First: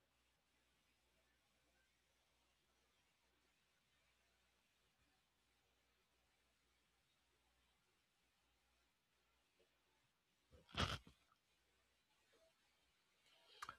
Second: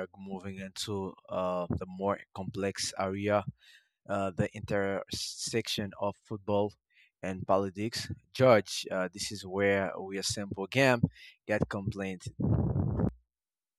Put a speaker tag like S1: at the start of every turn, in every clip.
S1: are moving into the more complex area, the intersection of football and politics. George, this is where we assemble game, get complaint.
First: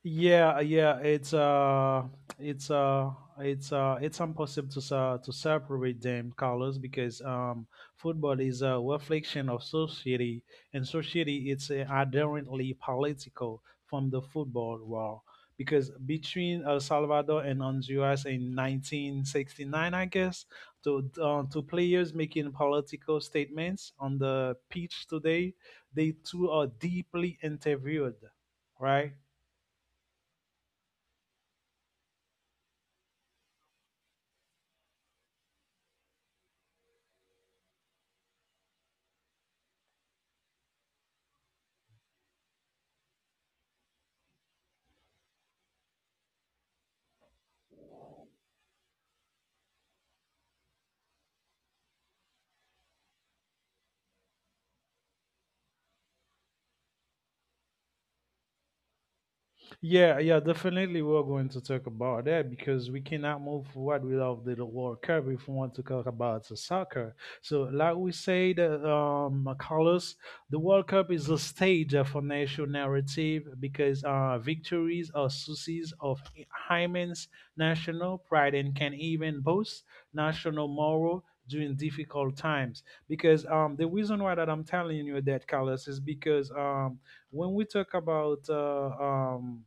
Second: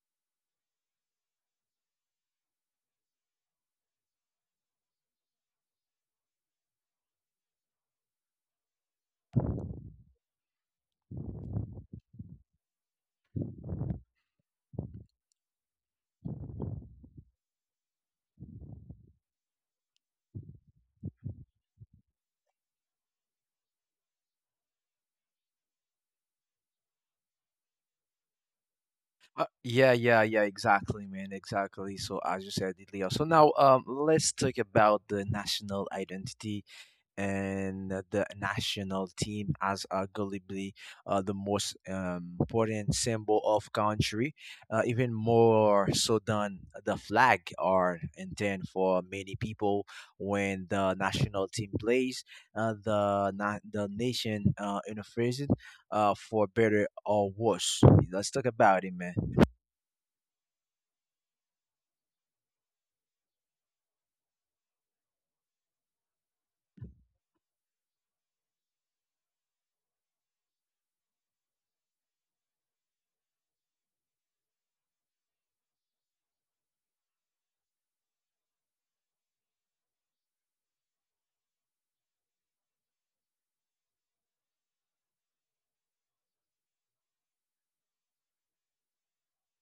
S2: Yeah, it's uh, it's impossible to separate them colors because football is a reflection of society, and society it's inherently political from the football world. Because between El Salvador and Honduras in 1969, I guess, to two players making political statements on the pitch today, they two are deeply interviewed, right?
S1: Yeah, yeah, yeah, exactly, man, exactly. So, as you said, it, Leo. So, now let's talk about the national identity and the national team as arguably the most important symbol of country, even more so than the flag are intended for many people. When the national team plays, the nation interferes for better or worse. Let's talk about it, man.
S2: Yeah, definitely we're going to talk about that because we cannot move forward without the World Cup if we want to talk about the soccer. So, like we said, Carlos, the World Cup is a stage for national narrative because victories are sources of immense national pride and can even boost national morale during difficult times. Because the reason why that I'm telling you that, Carlos, is because when we talk about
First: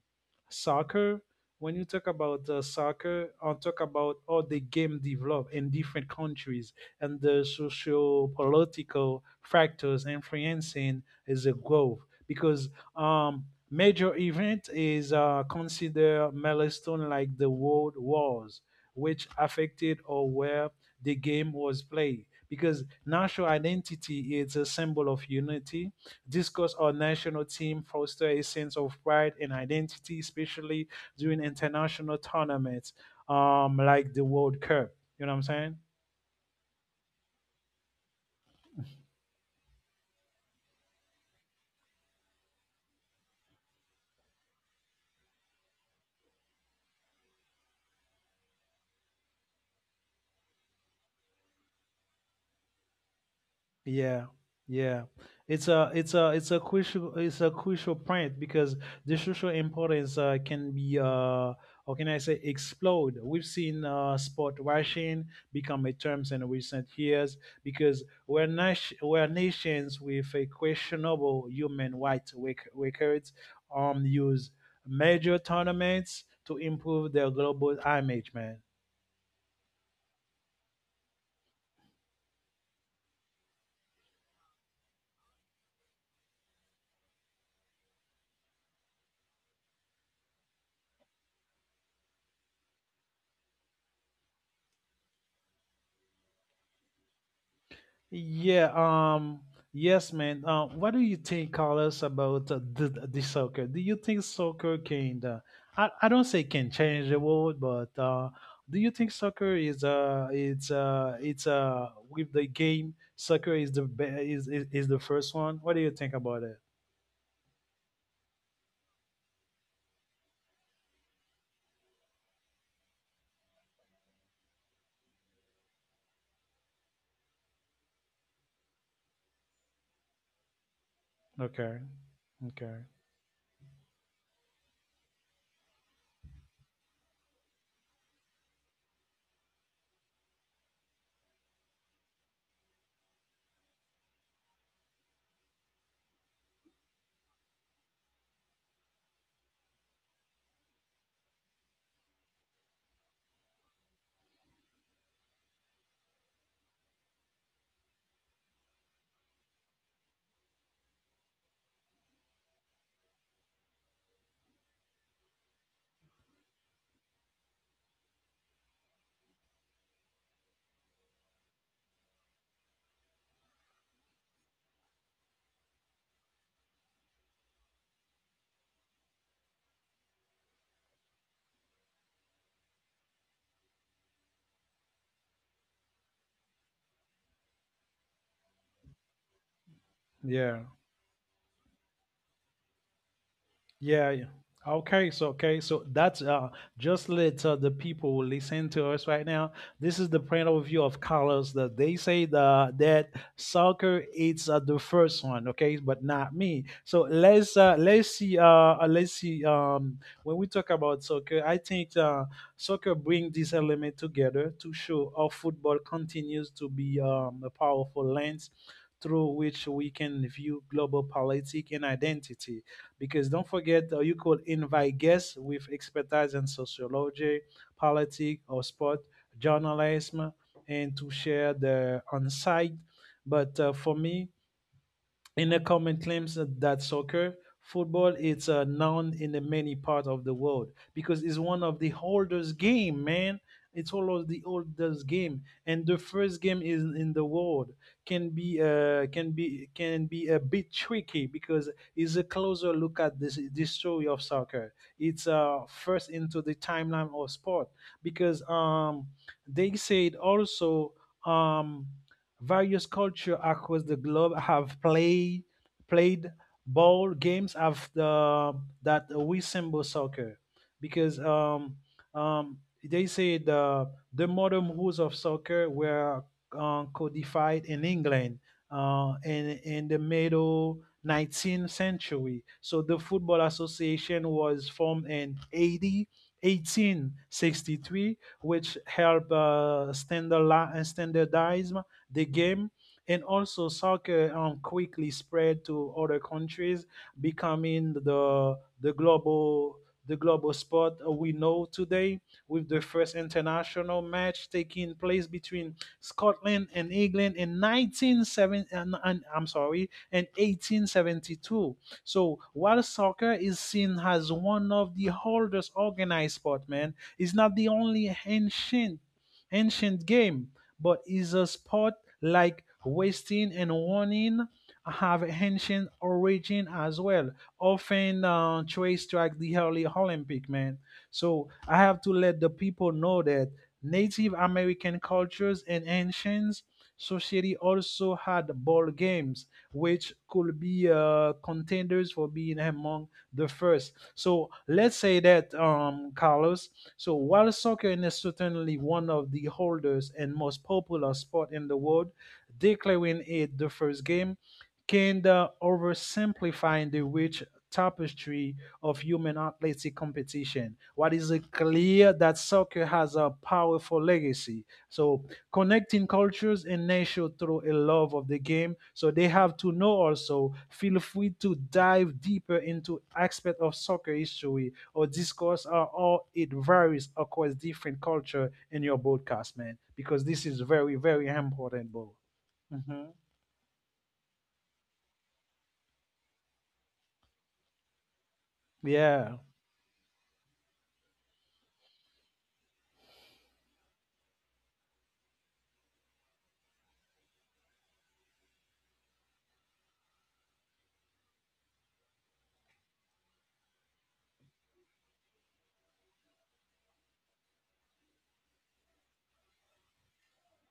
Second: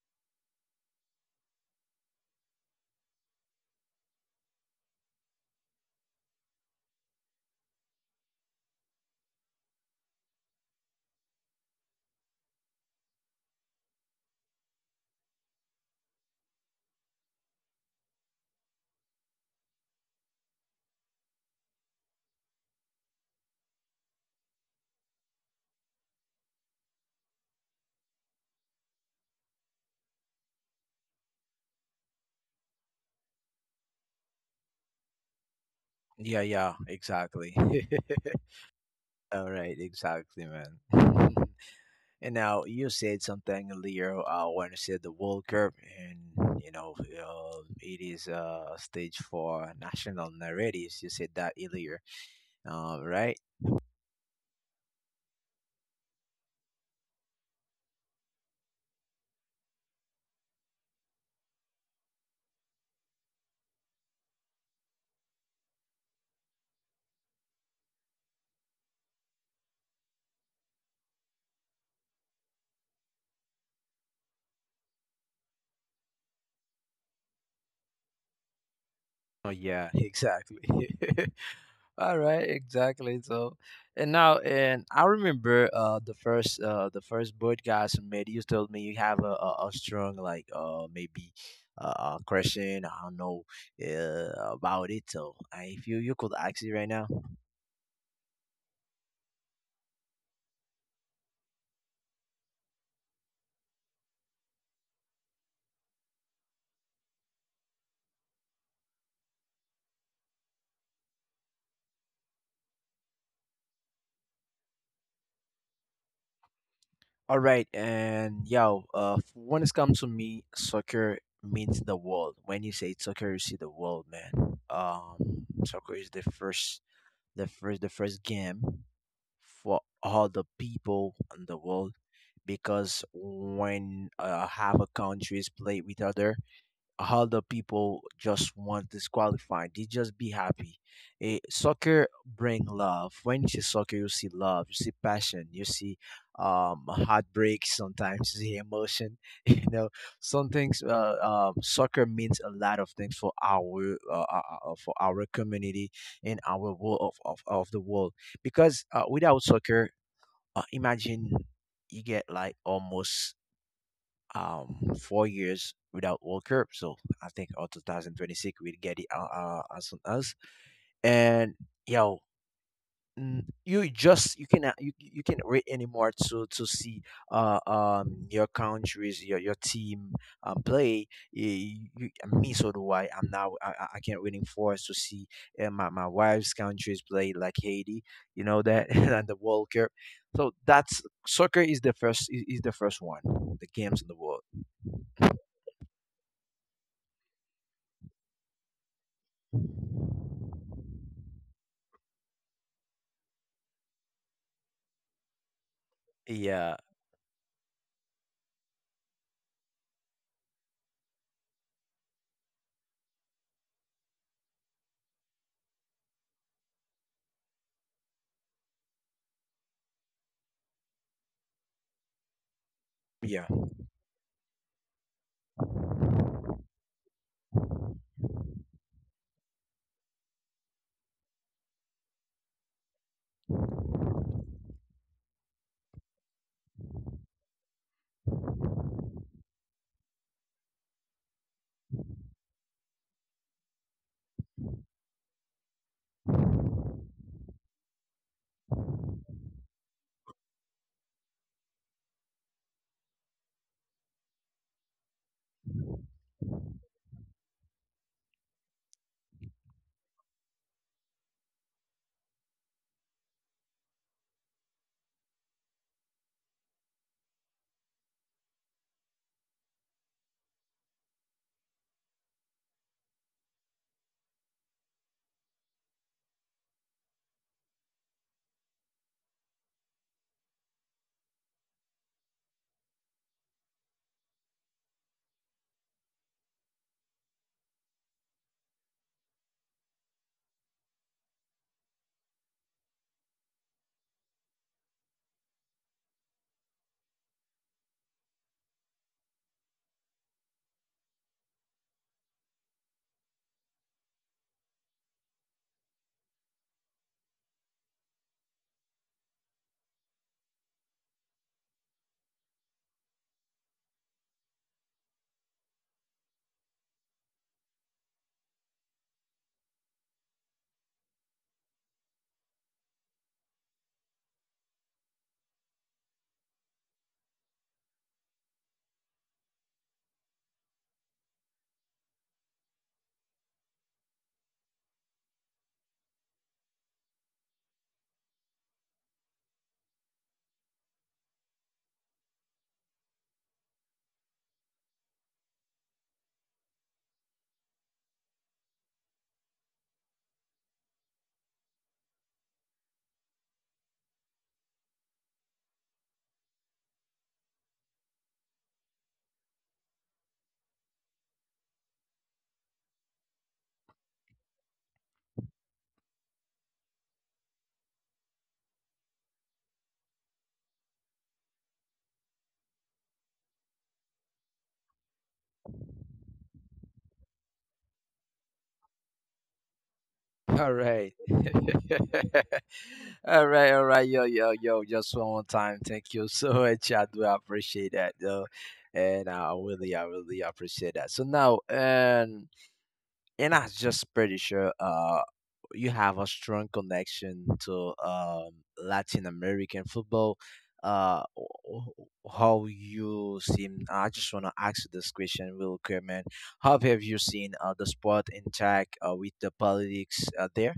S2: soccer, when you talk about soccer, I talk about how the game develop in different countries and the social political factors influencing is growth because um major event is considered milestone like the world wars which affected or where the game was played, because national identity is a symbol of unity, discuss our national team, foster a sense of pride and identity, especially during international tournaments, like the World Cup. You know what I'm saying?
S1: Yeah, yeah, exactly. All right, exactly, man. And now you said something earlier when you said the World Cup, and you know it is a stage for national narratives. You said that earlier, right?
S2: Yeah, yeah. It's a crucial point because the social importance can be or can I say explode. We've seen sport washing become a term in recent years because we nations with a questionable human rights rec- records use major tournaments to improve their global image, man.
S1: Oh yeah, exactly. All right, exactly. So, and now, and I remember the first podcast we made. You told me you have a strong like maybe question. I don't know about it. So, if you could ask it right now.
S2: Yeah, um, yes, man. What do you think, Carlos, about the soccer? Do you think soccer can, I don't say can change the world, but do you think soccer is it's with the game soccer is the be- is the first one? What do you think about it?
S1: All right, and yeah, when it comes to me, soccer means the world. When you say soccer, you see the world, man. Soccer is the the first game for all the people in the
S2: Okay,
S1: world,
S2: okay,
S1: because when half a countries play with other, how the people just want disqualified. They just be happy. Eh, soccer bring love. When you see soccer, you see love, you see passion, you see heartbreak. Sometimes you see emotion. You know, some things. Soccer means a lot of things for our community and our world of the world. Because without soccer, imagine you get like almost um 4 years without World Cup. So I think all 2026 we'll get it as soon as. And yo, you just you cannot wait anymore to see your countries your team play. You, me so do I. I'm now I can't waiting for us to see my my wife's countries play like Haiti, you know that. And the World Cup, so
S2: yeah.
S1: that's soccer is the is the first one the games in the
S2: Yeah, yeah.
S1: world.
S2: Okay, so that's just let the people who listen to us right now. This is the point of view of Carlos that they say the that soccer is the first one, okay, but not me.
S1: Yeah.
S2: So let's see when we talk about soccer, I think soccer bring this element together to show how football continues to be a powerful lens through which we can view global politics and identity, because
S1: Yeah.
S2: don't forget, you could invite guests with expertise in sociology, politics, or sport, journalism, and to share their insight. But for me, in a comment claims that soccer, football, it's known in the many parts of the world because it's one of the oldest game, man. It's one of the oldest game, and the first game is in the world can be can be a bit tricky because it's a closer look at this story of soccer. It's first into the timeline of sport because they said also. Um, Various cultures across the globe have played ball games after the that resemble soccer, because they say the modern rules of soccer were codified in England in the middle 19th century. So the Football Association was formed in 80 1863, which helped standardize the game. And also, soccer quickly spread to other countries, becoming the global the global sport we know today, with the first international match taking place between Scotland and England in 1970, I'm sorry, in 1872. So while soccer is seen as one of the oldest organized sport, man, it's not the only ancient game, but is a sport like wasting and warning have ancient origin as well, often traced to like the early Olympic man. So I have to let the people know that Native American cultures and ancients society also had ball games, which could be contenders for being among the first. So let's say that Carlos. So while soccer is certainly one of the holders and most popular sport in the world, declaring it the first game kind of oversimplifying the rich tapestry of human athletic competition. What is it clear that soccer has a powerful legacy. So connecting cultures and nations through a love of the game. So they have to know also. Feel free to dive deeper into aspect of soccer history or discuss how all it varies across different culture in your broadcast, man. Because this is
S1: All
S2: very
S1: right.
S2: very important, bro. Mhm.
S1: All right. All right. Yo, yo, yo. Just one more time. Thank you so much. I do appreciate that, though. And
S2: Yeah.
S1: I really appreciate that. So now, and I'm just pretty sure you have a strong connection to Latin American football. Uh, wh- how you seen? I just wanna ask you this question real quick, man. How have you seen the sport in with the politics there?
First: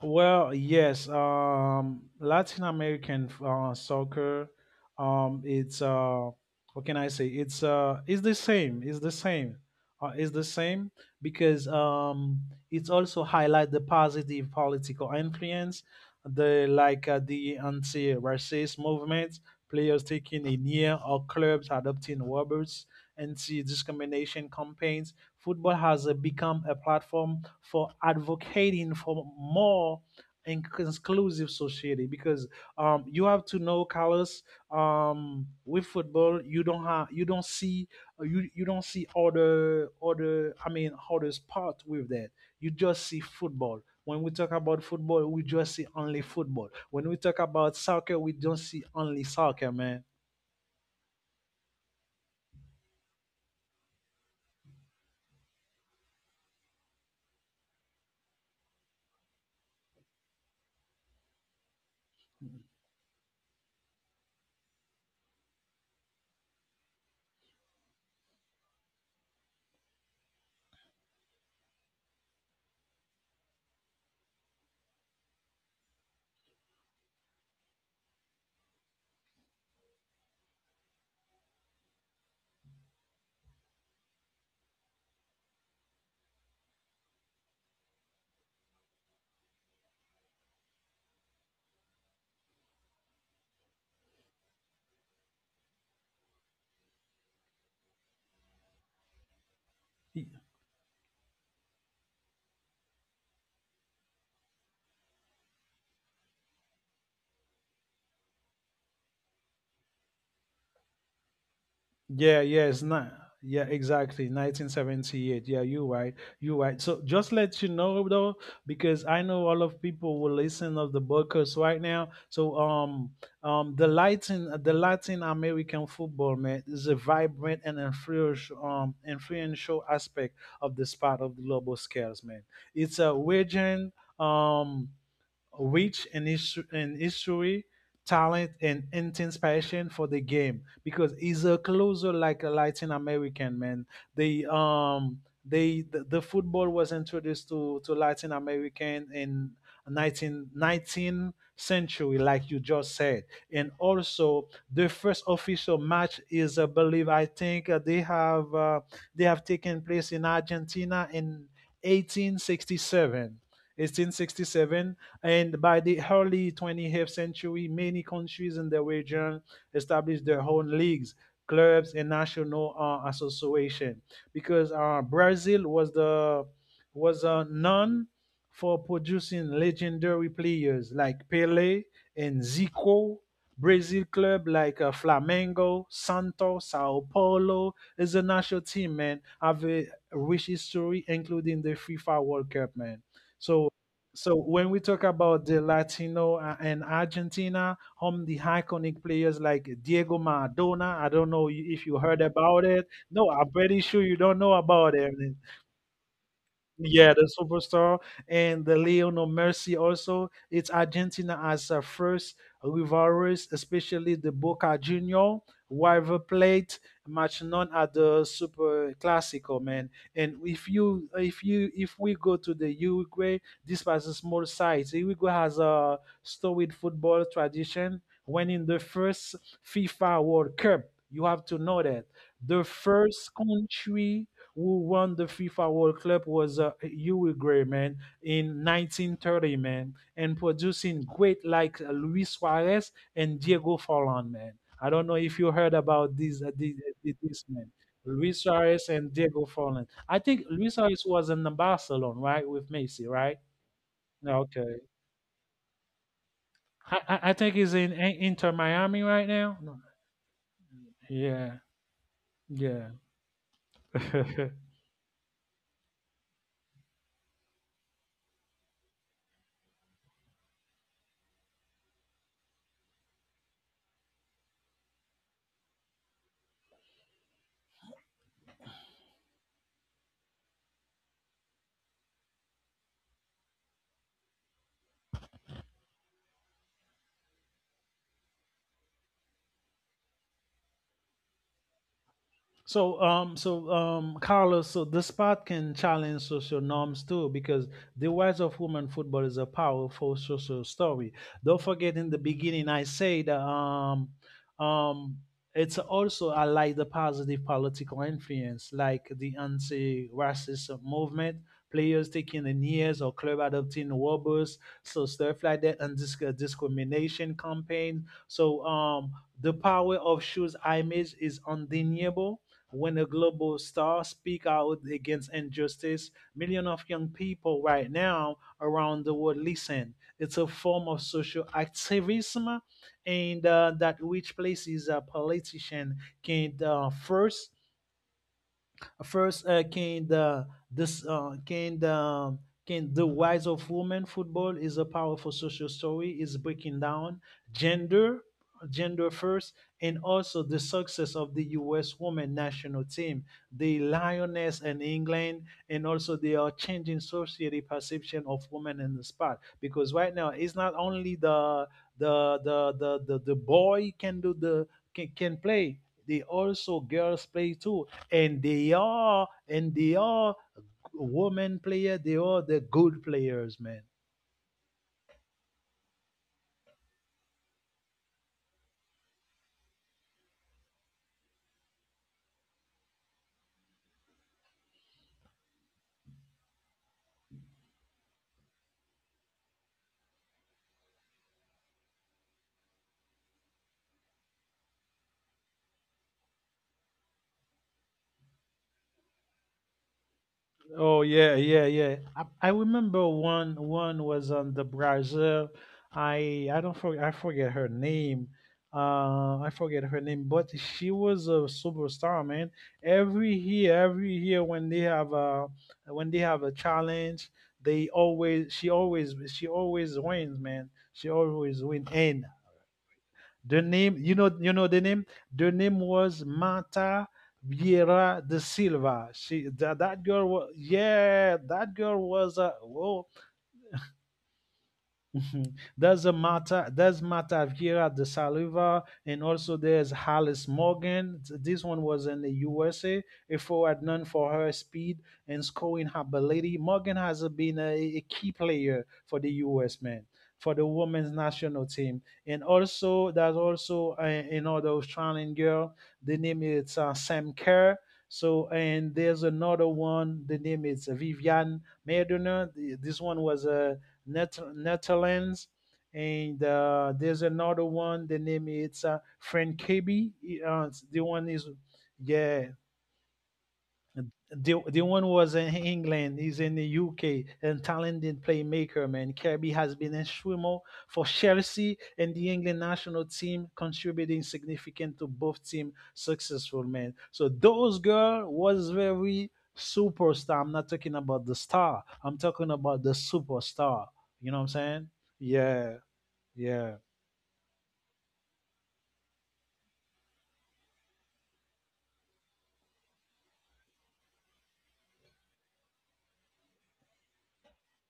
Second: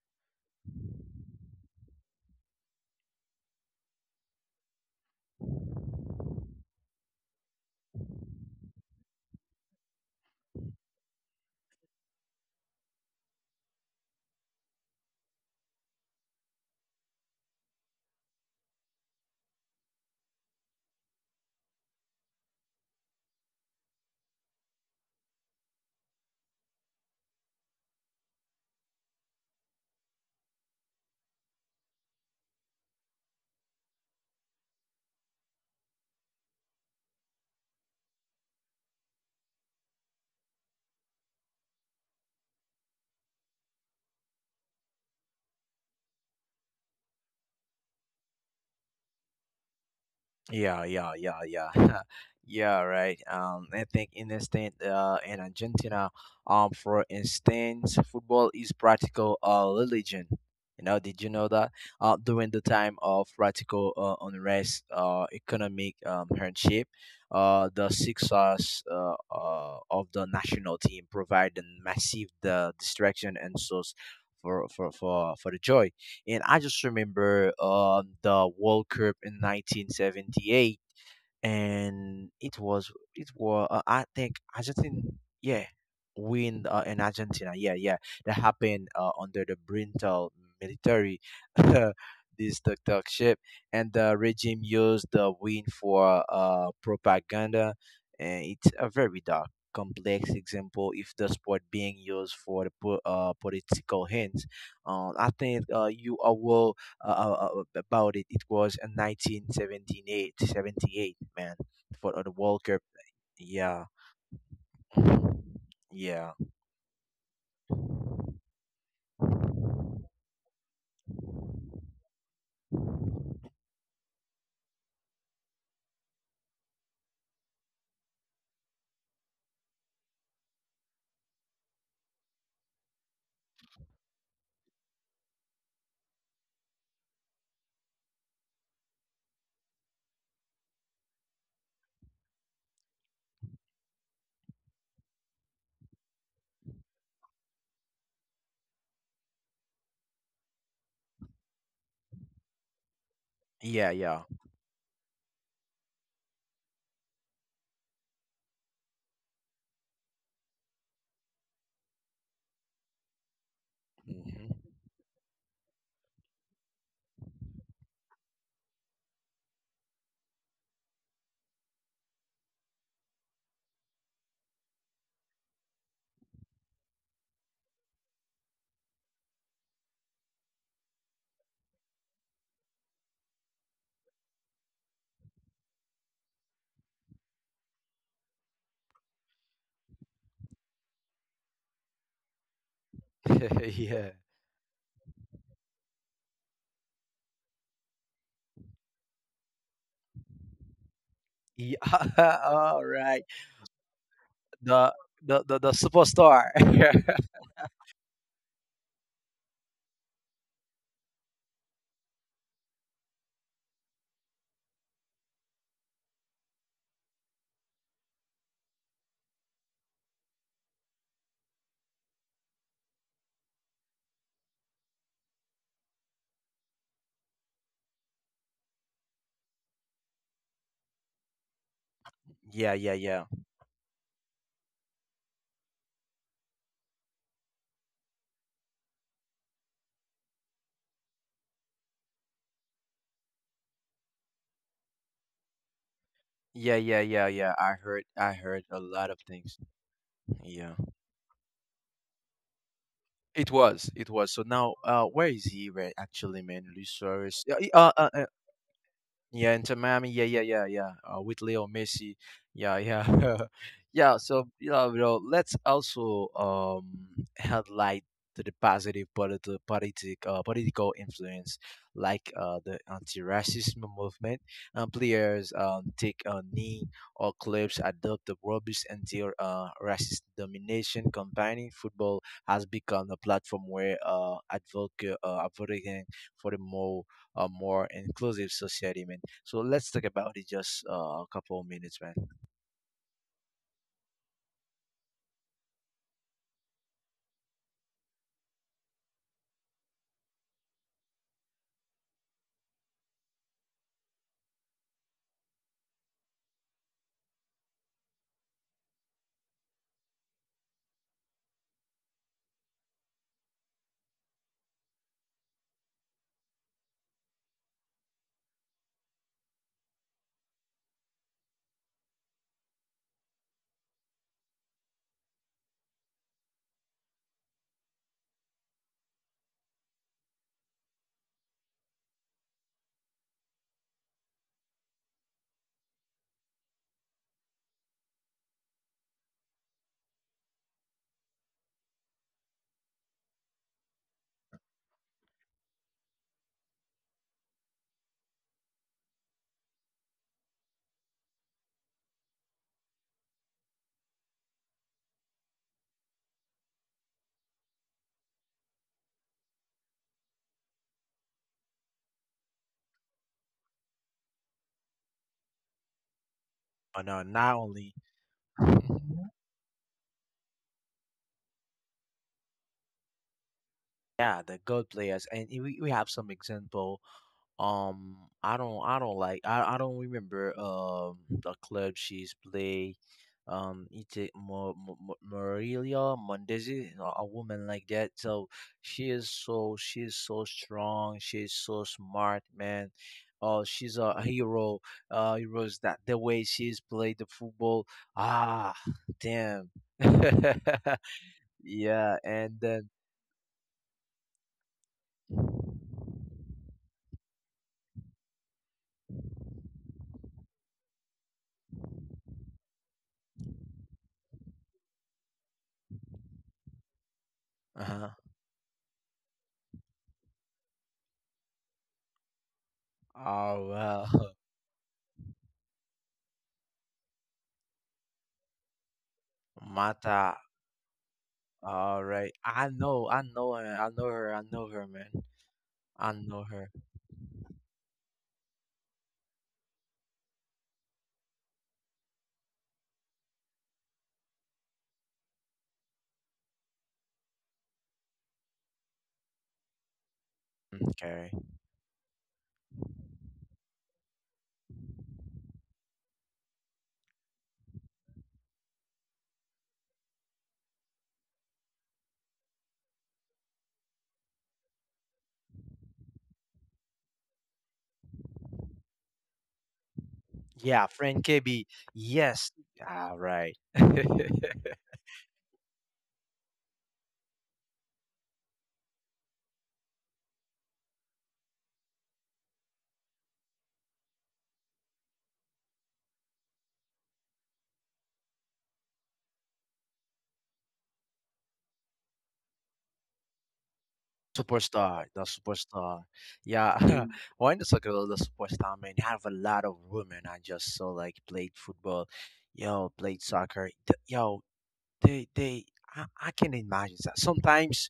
S2: Well, yes. Latin American soccer, it's what can I say? It's the same. It's the same. It's the same because it also highlight the positive political influence, the like the anti-racist movement, players taking a knee, or clubs adopting robots, anti-discrimination campaigns football has become a platform for advocating for more inclusive society because you have to know Carlos, with football you don't see you don't see other I mean other sport with that, you just see football. When we talk about football we just see only football. When we talk about soccer we don't see only soccer, man.
S1: Yeah, yeah, yeah, yeah, yeah. Right. I think in instant, in Argentina, for instance, football is practical religion. You know, did you know that? During the time of practical unrest, economic hardship, the success of the national team provided massive the distraction and source for the joy. And I just remember the World Cup in 1978, and it was I think Argentina, yeah, win in Argentina, yeah, yeah, that happened under the brutal military this dictatorship, and the regime used the win for propaganda, and it's a very dark complex example if the sport being used for the political hints. I think you are well about it. It was in 1978, seventy eight, man, for the
S2: Yeah,
S1: World Cup.
S2: yes, na
S1: Yeah,
S2: yeah, exactly. 1978. Yeah, you're right.
S1: yeah,
S2: You're right. So just let you know though, because I know all of people will listen of the Buckers right now. So the Latin American football man is a vibrant and influential influential aspect of the sport of the global scales, man. It's a region. Um Rich an issue an history talent and intense passion for the game, because he's a closer like a Latin American man. they um they the football was introduced to Latin American in 19 nineteenth century like you just said, and
S1: yeah, yeah.
S2: also the first official match is I believe I think they have taken place in Argentina in 1867
S1: Hmm.
S2: 1867, and by the early 20th century, many countries in the region established their own leagues, clubs, and national association because Brazil was the was known for producing legendary players like Pele and Zico. Brazil club like Flamengo, Santos, Sao Paulo is a national team, man. Have a rich history, including the FIFA World Cup, man. So
S1: Yeah.
S2: when we talk about the Latino and Argentina, home the iconic players like Diego Maradona, I don't know if you heard
S1: Yeah.
S2: about
S1: All
S2: it.
S1: right.
S2: No, I'm pretty sure you don't know about
S1: The
S2: it.
S1: the superstar.
S2: Yeah, the superstar and the Leon of Mercy also. It's Argentina as a first rivalries, especially the Boca Junior rival plate match known as the Super Classico, man. And if we go to the Uruguay, this was a small size. Uruguay has a storied football tradition. When in the first FIFA World Cup, you have to know that the
S1: Yeah, yeah, yeah.
S2: first country who won the FIFA World Cup was Uwe man, in 1930, man, and producing great like Luis Suarez and Diego Forlan, man. I don't know if you heard about
S1: Yeah, yeah, yeah,
S2: these
S1: yeah.
S2: men,
S1: I
S2: Luis
S1: heard a
S2: Suarez
S1: lot
S2: and
S1: of
S2: Diego
S1: things.
S2: Forlan. I think
S1: Yeah.
S2: Luis Suarez was in the Barcelona, right, with Messi, right?
S1: It was. It was. So now
S2: Okay,
S1: where is he right actually man? Luis
S2: I
S1: Suarez. Yeah,
S2: think Inter Miami right
S1: Yeah,
S2: now.
S1: Inter
S2: No.
S1: Miami. Yeah, yeah, yeah, yeah. With
S2: Yeah,
S1: Leo Messi. Yeah,
S2: yeah.
S1: yeah, yeah. So you know, let's also highlight to the positive politi- politic political influence, like the anti-racism movement. And players take a knee, or clubs adopt the rubbish anti-racist domination. Combining football has become a platform where advocate advocating for the more a more inclusive society, man. So let's talk about it just a couple of minutes, man.
S2: So, Carlos, so this part can challenge social norms too, because the rise of women football is a powerful social story. Don't forget, in the beginning, I said, um, it's also I like the positive political influence, like the anti-racist movement, players taking the knees, or club adopting robots, so stuff like that, and discrimination campaign. So, the power of shoes image is undeniable when a global star speak out against injustice, millions of young people right now around the world listen. It's a form of social activism, and that which places a politician can first First, can the this can the rise of women football is a powerful social story. Is breaking down gender, gender first, and also the success of the U.S. women national team, the Lioness in England, and also they are changing society perception of women in the sport, because right now it's not only the boy can do the can play. They also
S1: And
S2: girls play
S1: not
S2: too,
S1: only
S2: and they are women player. They are the good players, man.
S1: yeah, the good players, and we have some example. Um, I don't like, I don't remember the club she's play. Ite Morelia Mondesi, a woman like that. So she is so strong. She is so smart, man. Oh, she's a hero. Heroes that the way she's played the football. Ah, damn.
S2: Oh yeah, yeah, yeah.
S1: Yeah,
S2: I
S1: and then
S2: remember one was on the Brazil. I don't I forget her name. I forget her name, but she was a superstar, man. Every year when they have a when they have a challenge, they
S1: uh-huh.
S2: always she always she always wins, man. She always win. And the
S1: Oh
S2: name,
S1: well,
S2: you know the name. The name was Marta Vieira de Silva. She that
S1: Mata.
S2: girl was that
S1: All
S2: girl
S1: right.
S2: was a
S1: I know,
S2: whoa.
S1: I know her, man.
S2: Mhm. There's
S1: I
S2: a
S1: know her.
S2: Marta, there's Marta Vieira de Saliva, and also there's Alice Morgan. This one was in the USA. A forward known for her speed and scoring ability. Morgan has been a key player for the US men, for the women's
S1: Okay.
S2: national team, and also there's also another Australian girl. The name is Sam Kerr. So and there's another one. The name is Vivian Medina. This one was a Netherlands, and there's another one. The name it's Frank KB. Uh,
S1: Yeah,
S2: the
S1: friend
S2: one is
S1: KB.
S2: yeah,
S1: Yes. All right.
S2: the one was in England. He's in the UK and talented playmaker, man. Kirby has been a swimmer for Chelsea and the England national team, contributing significant to both team successful, man. So those girl was very superstar. I'm not talking about the star. I'm talking about the superstar. You know what I'm saying?
S1: Superstar, the
S2: Yeah,
S1: superstar.
S2: yeah.
S1: Yeah. Mm. Why not talk about the superstar, man? You have a lot of women I just saw like played football, yo, played soccer. Yo, they I can imagine that. Sometimes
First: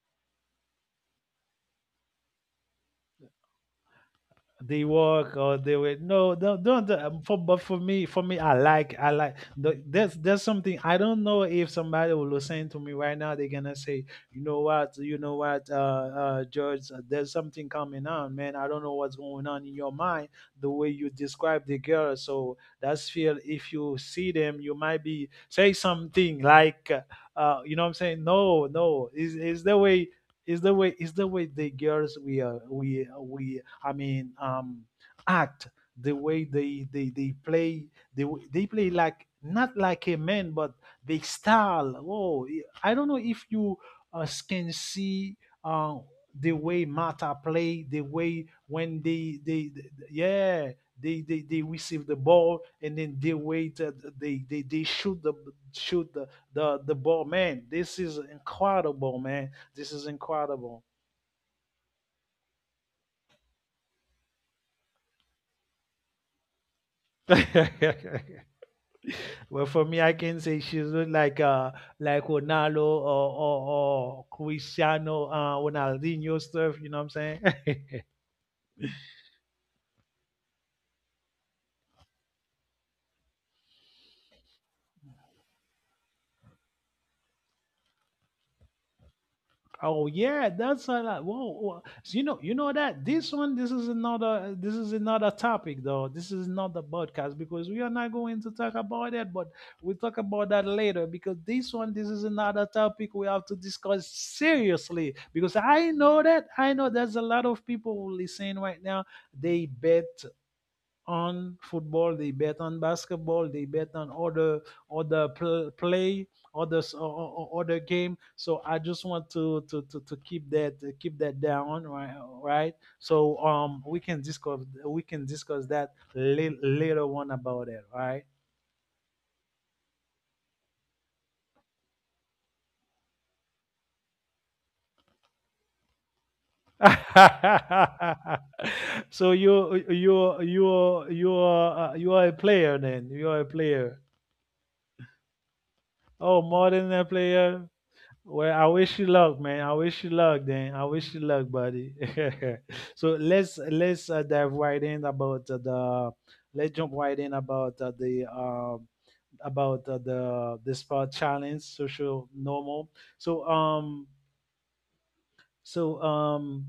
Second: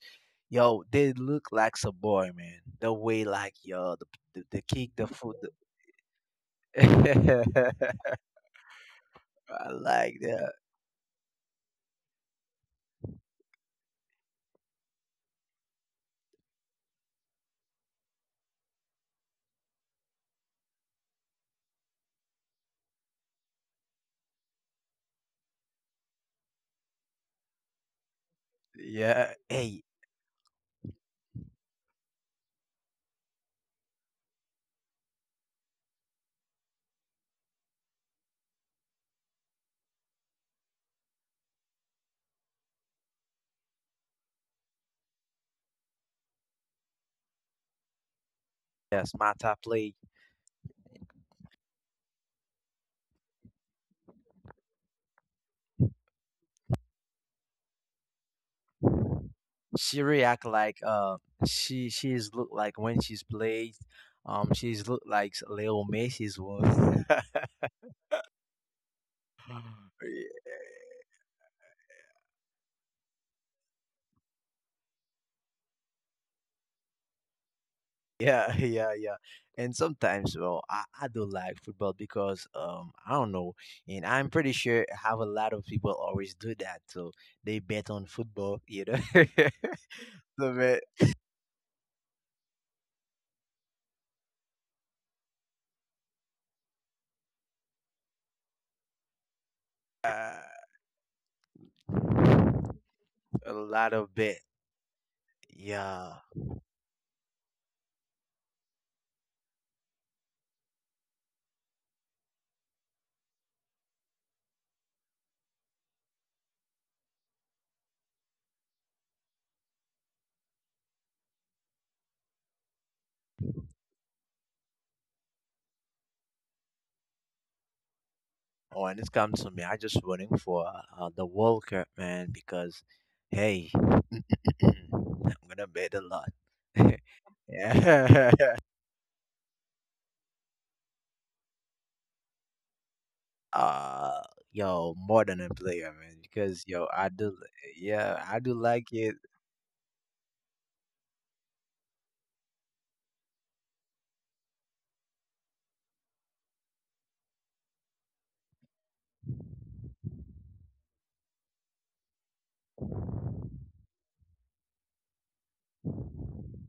S1: yo, they look like a boy, man. The way like yo, the
S2: They
S1: kick, the foot.
S2: work or they were no no don't do-
S1: I
S2: for me I like there's
S1: like
S2: there's
S1: that.
S2: something. I don't know if somebody will listen to me right now, they're gonna say, you know what, George, there's something coming on, man. I don't know what's going on in your mind, the way you describe the girl. So that's feel, if you see them, you might be say something like you know what I'm saying? No,
S1: Yeah.
S2: is the
S1: Hey.
S2: way it's the way the girls we I mean, um, act. The way they play, they they play like not like a man but they style. Whoa! I don't know if you can see uh, the way Mata play, the way when
S1: Yes, Mata
S2: they
S1: played.
S2: they receive the ball and then they wait that they shoot shoot the, the ball, man. This is incredible, man. This
S1: She
S2: is
S1: react like
S2: incredible.
S1: she she's look like when she's played, she's look like Leo Messi's was.
S2: Well, for me, I can say she look like Ronaldo or Cristiano, Ronaldinho stuff. You know what I'm saying?
S1: Yeah, yeah, yeah. And sometimes, well, I do like football because I don't know, and I'm pretty sure have a lot of people always do that. So they bet on football, you know.
S2: Oh yeah,
S1: So bet
S2: that's a lot. Whoa, whoa. So you know, that this one, this is another topic though. This is not the podcast because we are not going to talk about it. But we'll talk about
S1: uh,
S2: that later because this one, this is another topic we have
S1: a
S2: to
S1: lot
S2: discuss
S1: of bet,
S2: seriously, because I
S1: yeah.
S2: know that, I know there's a lot of people who listen right now. They bet on football, they bet on basketball, they bet on other play, other s- o- o- o- other game. So I just want to keep that, keep that down, right? Right. So we can discuss that later on about it, right?
S1: Oh, and it comes to me. I just running for the World Cup, man, because hey, I'm gonna bet a lot. Yeah.
S2: So you are you are a player, then. You are a player.
S1: Uh, yo, more than a player, man.
S2: Oh,
S1: Because
S2: more
S1: yo,
S2: than a
S1: I do,
S2: player.
S1: yeah, I
S2: Well,
S1: do
S2: I
S1: like
S2: wish you
S1: it.
S2: luck, man. I wish you luck, then. I wish you luck, buddy. So let's dive right in about the let's jump right in about the about the spot challenge social normal. So um so um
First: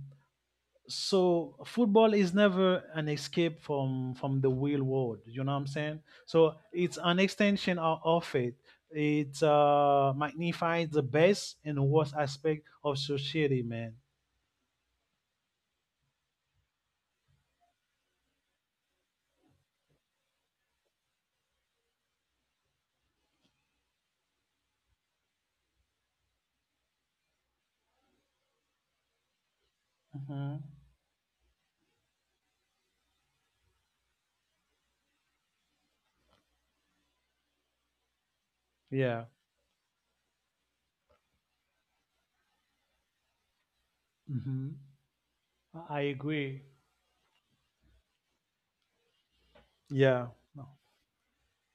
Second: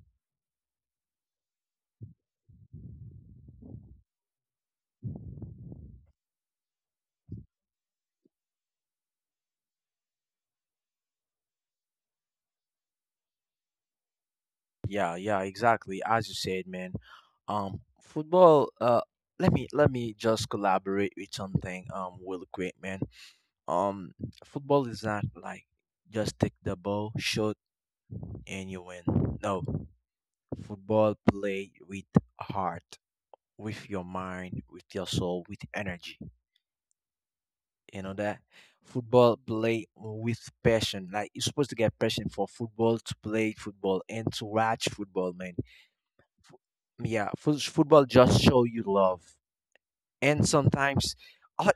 S2: so football is never an escape from the real world, you know what I'm saying? So it's an extension of it. It magnifies the best and worst aspect of society, man.
S1: Yeah, yeah, exactly. As you said, man. Football. Let me just collaborate with something. Real quick, man. Um, football is not like just take the ball, shoot, and you win. No,
S2: Hmm.
S1: football play with heart, with your mind, with your soul, with energy. You know that
S2: Yeah.
S1: football play with passion. Like you're supposed to get passion for football, to play football and to
S2: Hmm.
S1: watch football, man.
S2: I
S1: Fo-
S2: agree.
S1: yeah, football just show you love.
S2: Yeah,
S1: And sometimes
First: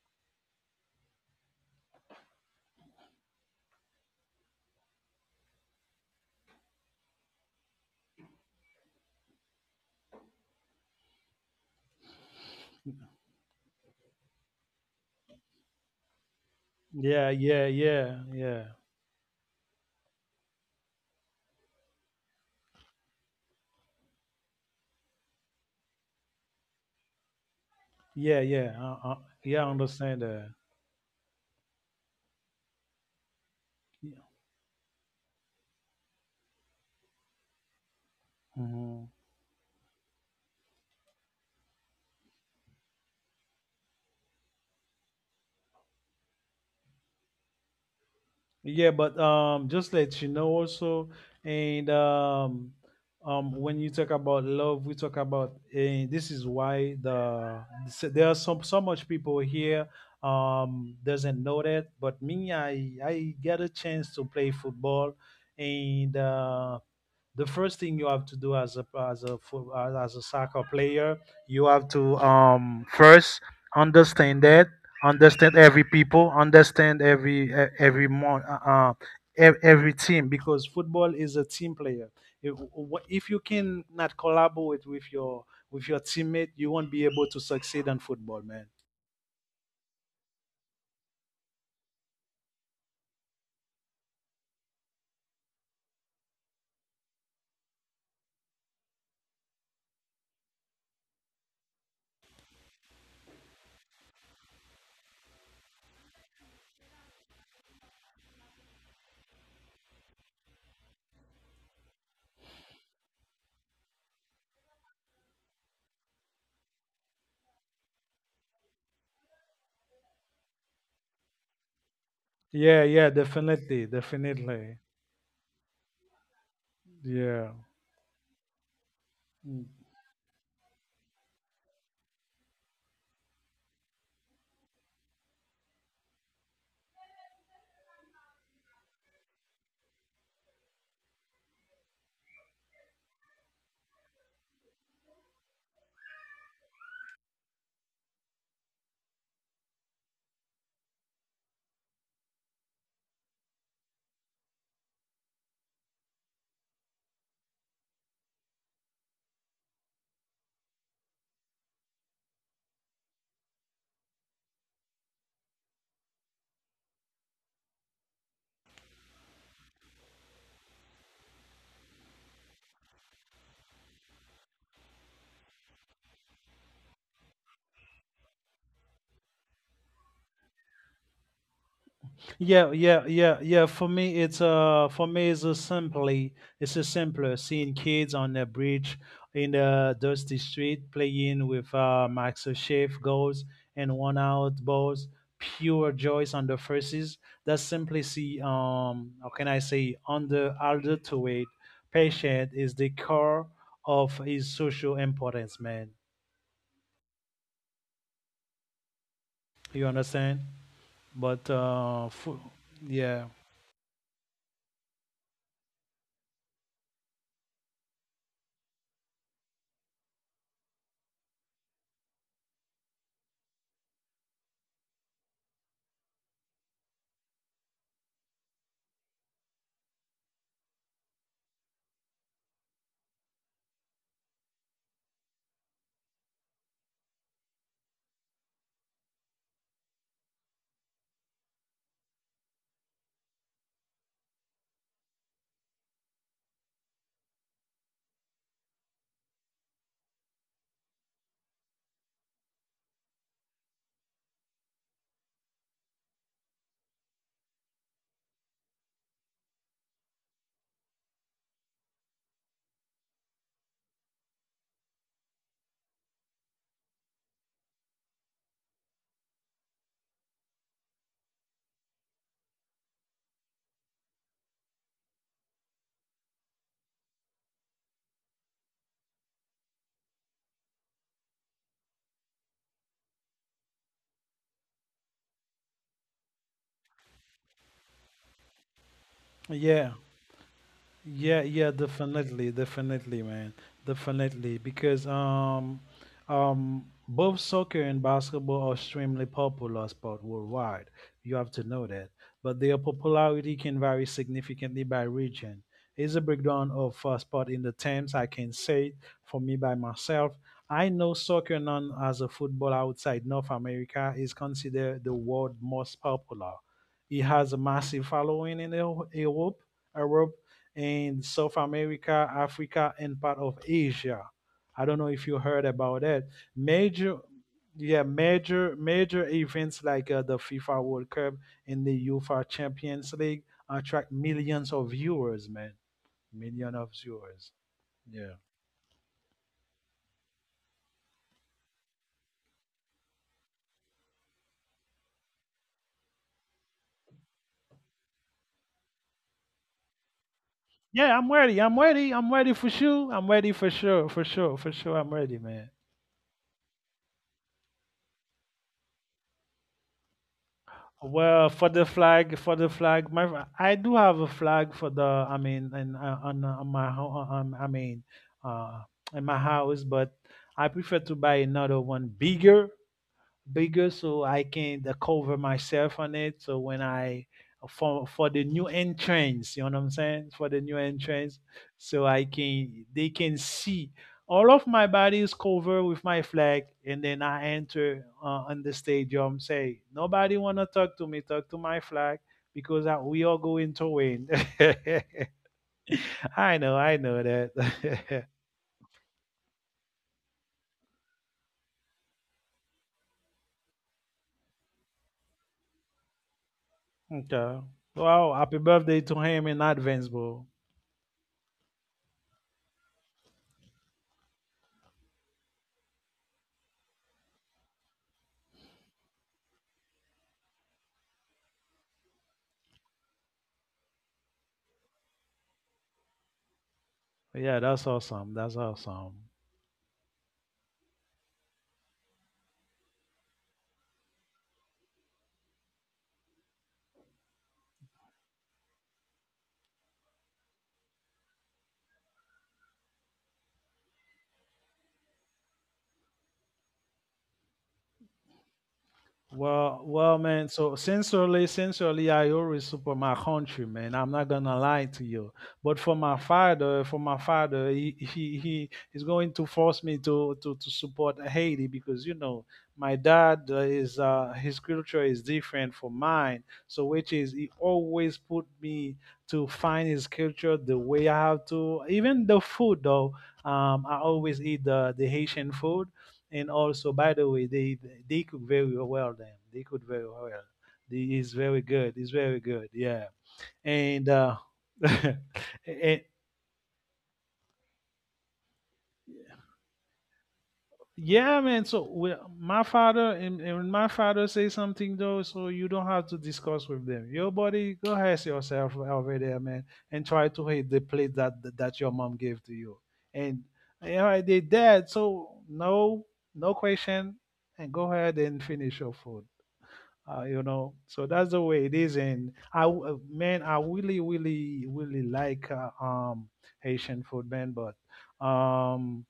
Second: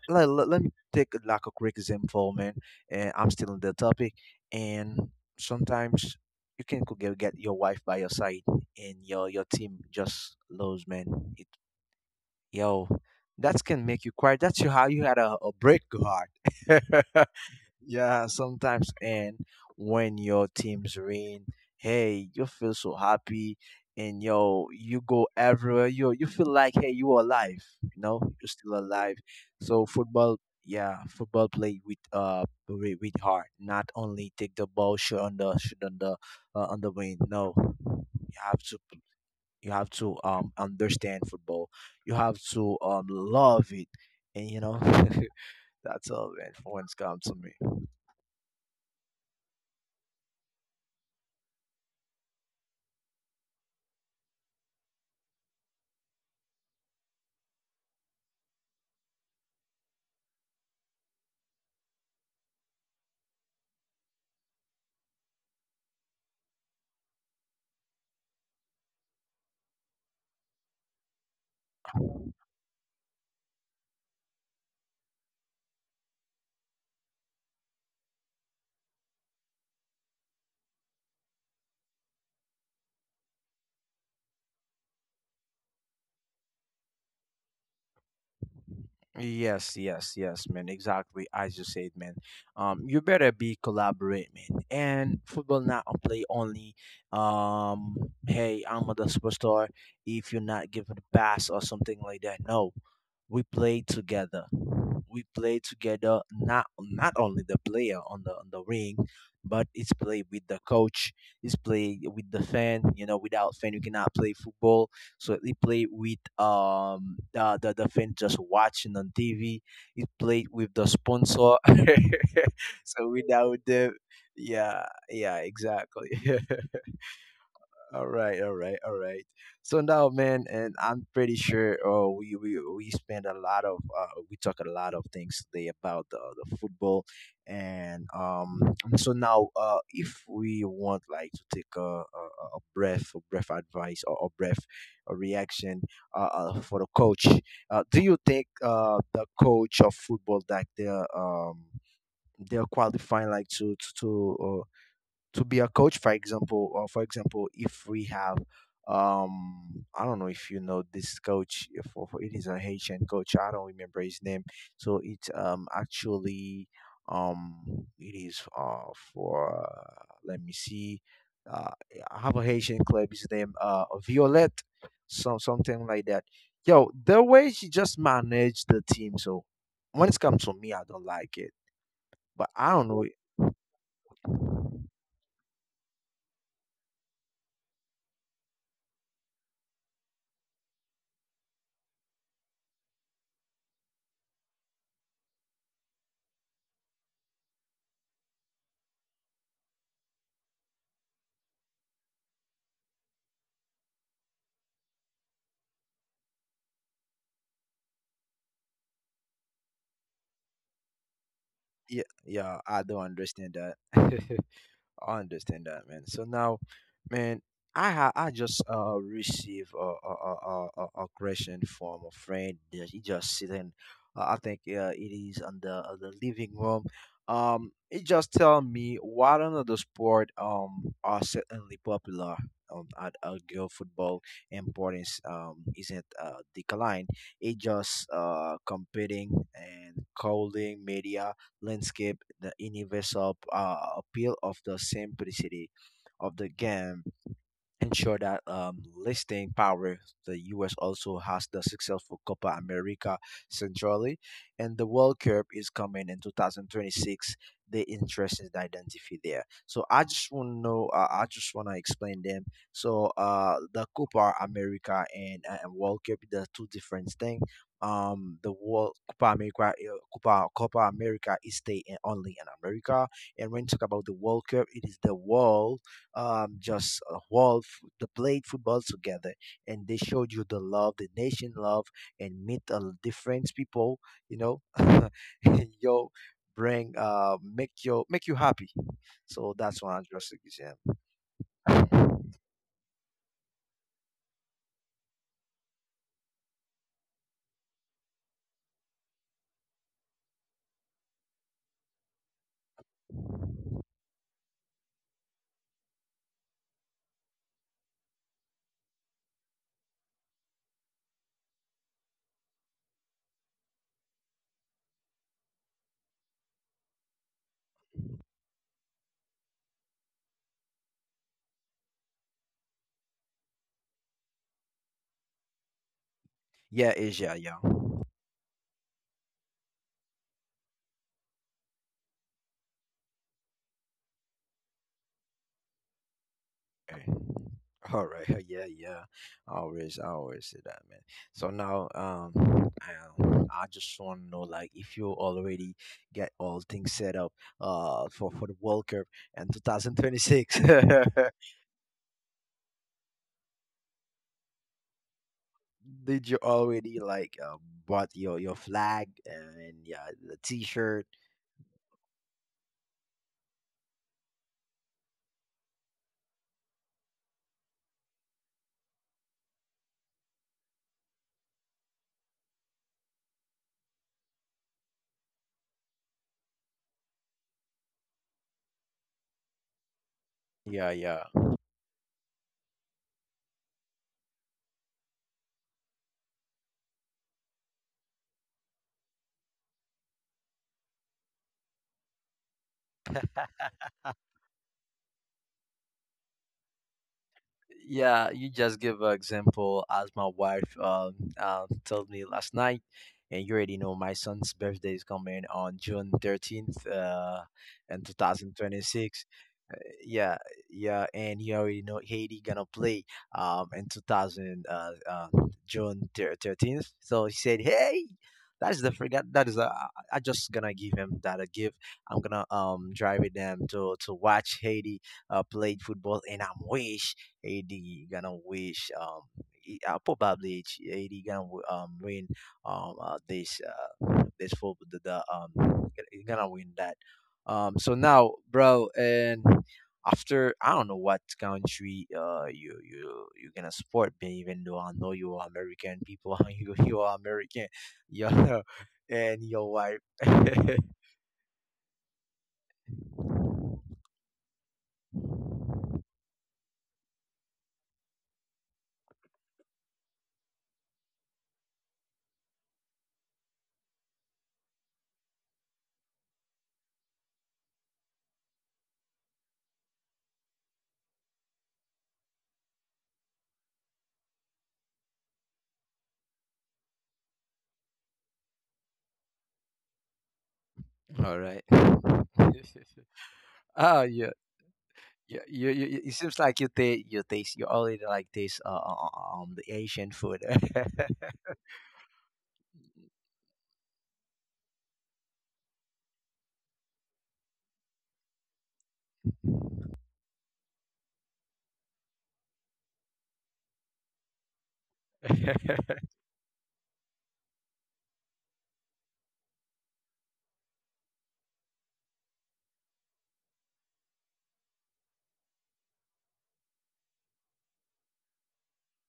S1: let me take like a quick example, man, and I'm still on the topic. And sometimes you can go get your wife by your side and your team just lose, man. It, yo, that can make you cry. That's your, how you had a break your heart.
S2: yeah, yeah, yeah.
S1: Yeah,
S2: Yeah,
S1: sometimes. And when your teams win, hey, you feel so happy, and yo, you go everywhere. Yo, you feel like hey, you are alive, you know,
S2: yeah,
S1: you're
S2: yeah.
S1: still alive.
S2: Yeah, I
S1: So
S2: understand
S1: football,
S2: that.
S1: yeah, football play with heart, not
S2: Yeah.
S1: only take the ball shoot on the on the wing. No. You have to
S2: Mhm.
S1: understand football. You have to love it. And you know, that's all man for when's come to me.
S2: Yeah, but just let you know also, and when you talk about love, we talk about, and this is why there are some, so much people here doesn't know that, but me, I get a chance to play football, and the first thing you have to do as as a soccer player, you have to first understand that, understand every people, understand every e- every mon- ev- every team, because football is a team player. If you can not collaborate with your teammate, you won't be able to succeed in football, man.
S1: Yes, yes, yes, man. Exactly as you said, man. You better be collaborate, man. And football not on play only. Um, hey, I'm the superstar. If you're not giving a pass or something like that, no, we play together. We play together. Not only the player on the ring, but it's play with the coach. It's play with the fan. You know, without fan, you cannot play football. So it played with the fan just watching on TV. It played with the sponsor.
S2: Yeah,
S1: So
S2: yeah,
S1: without
S2: definitely,
S1: the
S2: definitely.
S1: yeah yeah exactly.
S2: Yeah.
S1: All right, all right, all right.
S2: Mm.
S1: So now, man, and I'm pretty sure oh, we spend a lot of we talk a lot of things today about the football, and. So now, if we want like to take a breath advice, or a breath, a reaction, for the coach, do you think the coach of football that they're qualifying like to be a coach, for example? Or for example, if we have I don't know if you know this coach, for it is a Haitian coach, I don't remember his name. So it's actually um it is for let me see, uh I have a Haitian club, his name Violet, some something like that. Yo, the way she just managed the team, so when it comes to me, I don't like it, but I
S2: Yeah,
S1: don't
S2: yeah, yeah, yeah.
S1: know.
S2: For me, it's a simply, it's a simpler seeing kids on the bridge in the dusty street playing with Max O'Sheaf goals and one out balls, pure joys on the faces. That simplicity, how can I say, under Alder to it, patient is the core of his social importance, man. You understand? But
S1: Yeah, yeah, I do not
S2: yeah,
S1: understand that. I understand that, man. So now, man, I just received a question from a friend that he just sitting. I think it is on the living room. He just tell me what another sport are certainly popular. At girl football, importance isn't declined. It just competing and calling media landscape, the universal appeal of the simplicity of the game ensure that listing power. The US also has the successful Copa America centrally, and the World Cup is coming in 2026. The interest is identity there, so I just want to know, I just want to explain them. So the Copa America and World Cup, the two different things. The world Copa America, Copa America is stay in, only in America, and when you talk about the World Cup, it is the world. Just a to play football together, and they showed you the love, the nation love, and meet a different people. You know, and yo, bring make you happy. So that's
S2: yeah.
S1: one drastic example.
S2: Yeah, yeah, definitely, definitely, man, definitely. Because both soccer and basketball are extremely popular sport worldwide. You have to know that. But their popularity can vary significantly by region. Here's a breakdown of sport in the terms I can say for me by myself. I know soccer, known as a football outside North America, is considered the world most popular. It has a massive following in Europe. Europe, in South America, Africa, and part of Asia. I don't know if you heard about that.
S1: Yeah,
S2: Major,
S1: Asia, yeah.
S2: yeah, major events like the FIFA World Cup and the UEFA Champions League attract millions of viewers, man. Million of
S1: Okay.
S2: viewers.
S1: All right.
S2: Yeah.
S1: Yeah, yeah. Always, I always say that, man. So now, I just want to know, like, if you already get all things set up, for the World Cup and 2026,
S2: Yeah, I'm ready. I'm ready. I'm ready for sure. I'm ready for sure. For sure. For sure. I'm ready, man.
S1: did you already like bought your flag and, yeah, the T-shirt?
S2: Well, for the flag, my I do have a flag for the. I mean, and on my I mean, uh, in my house, but I prefer to buy another one bigger so I can cover myself on it. So when I, for the new entrance, you know what I'm saying? For the new
S1: Yeah, yeah.
S2: entrance, so I can, they can see all of my body is covered with my flag, and then I enter on the stadium. Say nobody wanna talk to me. Talk to my flag, because I, we are going to win. I know that.
S1: Yeah, you just give an example as my wife told me last night, and you already know my son's birthday is coming on June 13th,
S2: Okay.
S1: in
S2: Wow, happy birthday to
S1: 2026.
S2: him in advance,
S1: Yeah,
S2: bro.
S1: yeah, and you already know Haiti gonna play in 2000 June 13th. So he said, "Hey, that's the forget that is a, I just gonna give him that a gift. I'm gonna drive with them to watch Haiti play football, and I'm wish
S2: Yeah, that's
S1: Haiti
S2: awesome.
S1: gonna
S2: That's
S1: wish
S2: awesome.
S1: probably Haiti gonna win this this football, the gonna win that." So now, bro, and after I don't know what country you're gonna support me, even though I know you are American people. You are American, yeah. And your
S2: Well,
S1: wife.
S2: well,
S1: All
S2: man. So sincerely, sincerely, I always support my country, man. I'm not gonna lie to you. But for my father, he is going to force me to support Haiti, because you know my dad is his culture is different from mine. So which is he always put me to find his culture the way I have to. Even the food though, I always eat the Haitian food, and also by the way they cook very well, then they cook very well. They is very
S1: right.
S2: good, it's very good, yeah.
S1: Oh
S2: And
S1: yeah. Yeah,
S2: and
S1: it seems like you already like taste the Asian food.
S2: yeah, man. So we, my father and when my father say something though, so you don't have to discuss with them. Your body go ask yourself over there, man, and try to hit the plate that your mom gave to you. And yeah, I did that. So no, no question, and go ahead and finish your food. You know, so that's the way it is. And man, I really really really like Haitian food, man, but um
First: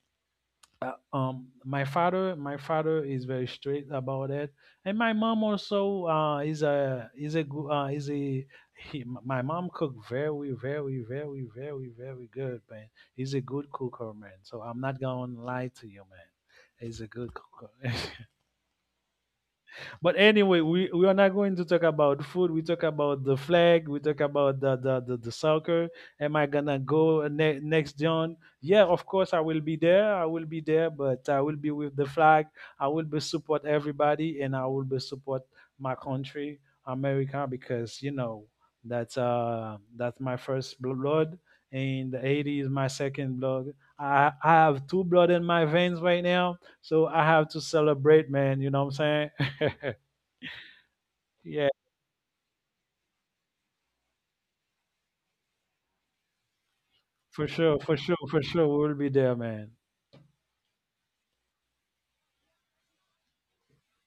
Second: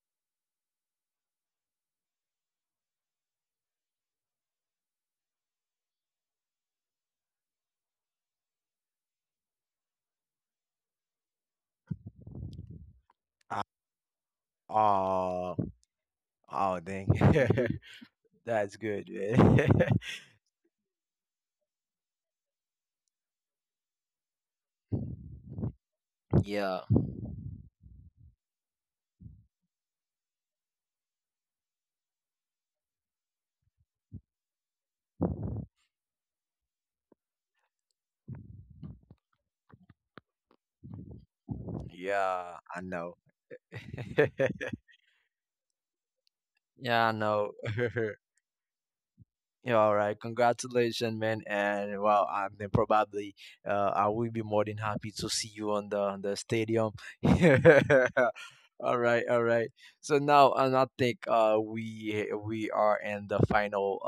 S2: my father is very strict about it. And my mom also is a is a my mom cook very very very very very good, man. He's a
S1: Ah,
S2: good cooker, man, so I'm not gonna
S1: oh,
S2: lie to you, man.
S1: oh
S2: He's a
S1: dang.
S2: good cooker.
S1: That's good, man.
S2: But anyway, we are not going to talk about food. We talk about the flag. We talk about the soccer. Am I gonna
S1: Yeah,
S2: go next John? Yeah, of course I will be there. I will be there, but I will be with the flag. I will be support everybody, and I will be support my country, America, because you know that's my first blood, and the
S1: yeah,
S2: 80 is
S1: I
S2: my
S1: know.
S2: second blood. I have two blood in my veins right now, so
S1: Yeah,
S2: I have
S1: no.
S2: to celebrate, man. You know what I'm
S1: Yeah, all
S2: saying?
S1: right. Congratulations, man.
S2: Yeah,
S1: And well, I mean, probably I will be more than happy to see you on the stadium.
S2: for sure, for sure, for sure. We'll
S1: All
S2: be
S1: right,
S2: there,
S1: all right.
S2: man.
S1: So now, and I think we are in the final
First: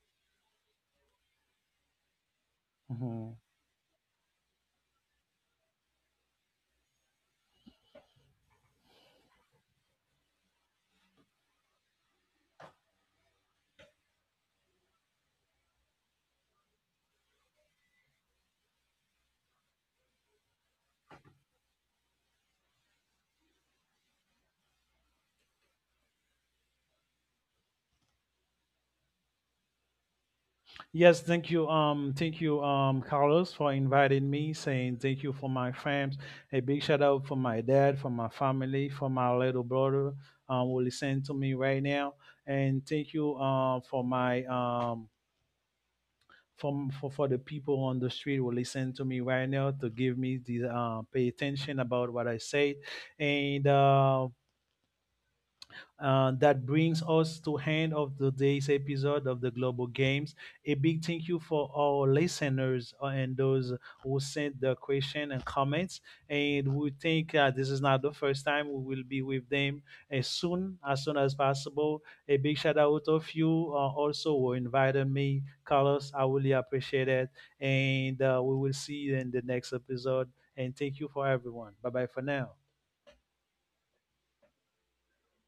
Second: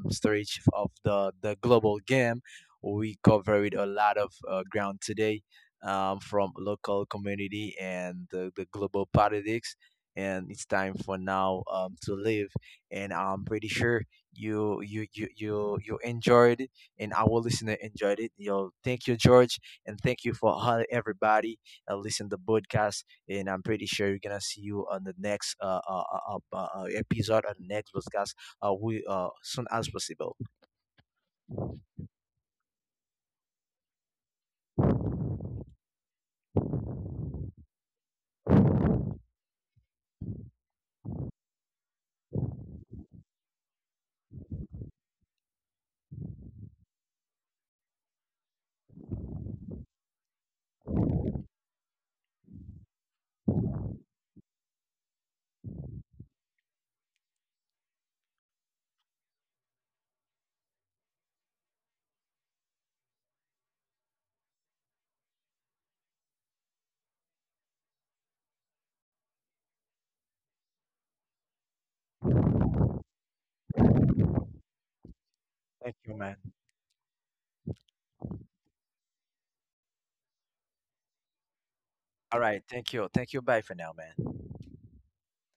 S1: stage of the global game. We
S2: Mhm.
S1: covered a lot of ground today, from local community and the global politics. And it's time for now, to live. And I'm pretty sure you enjoyed it, and our listener enjoyed it. Yo, thank you, George, and thank you for all everybody listen to the podcast, and I'm pretty sure we are gonna see you on the next episode on the next podcast, we soon as possible.
S2: Yes, thank you. Thank you, Carlos, for inviting me. Saying thank you for my fams. A big shout out for my dad, for my family, for my little brother. Who listen to me right now, and thank you, for my. For the people on the street who listen to me right now, to give me the pay attention about what I said, and that brings us to end of today's episode of the Global Games. A big thank you for our listeners and those who sent the question and comments. And we think this is not the first time we will be with them as soon as possible. A big shout out of you also who invited me,
S1: Thank
S2: Carlos.
S1: you,
S2: I
S1: man.
S2: really appreciate it, and we will see you in the next episode. And thank you for everyone. Bye bye for
S1: All
S2: now.
S1: right, thank you, thank you, bye for now, man.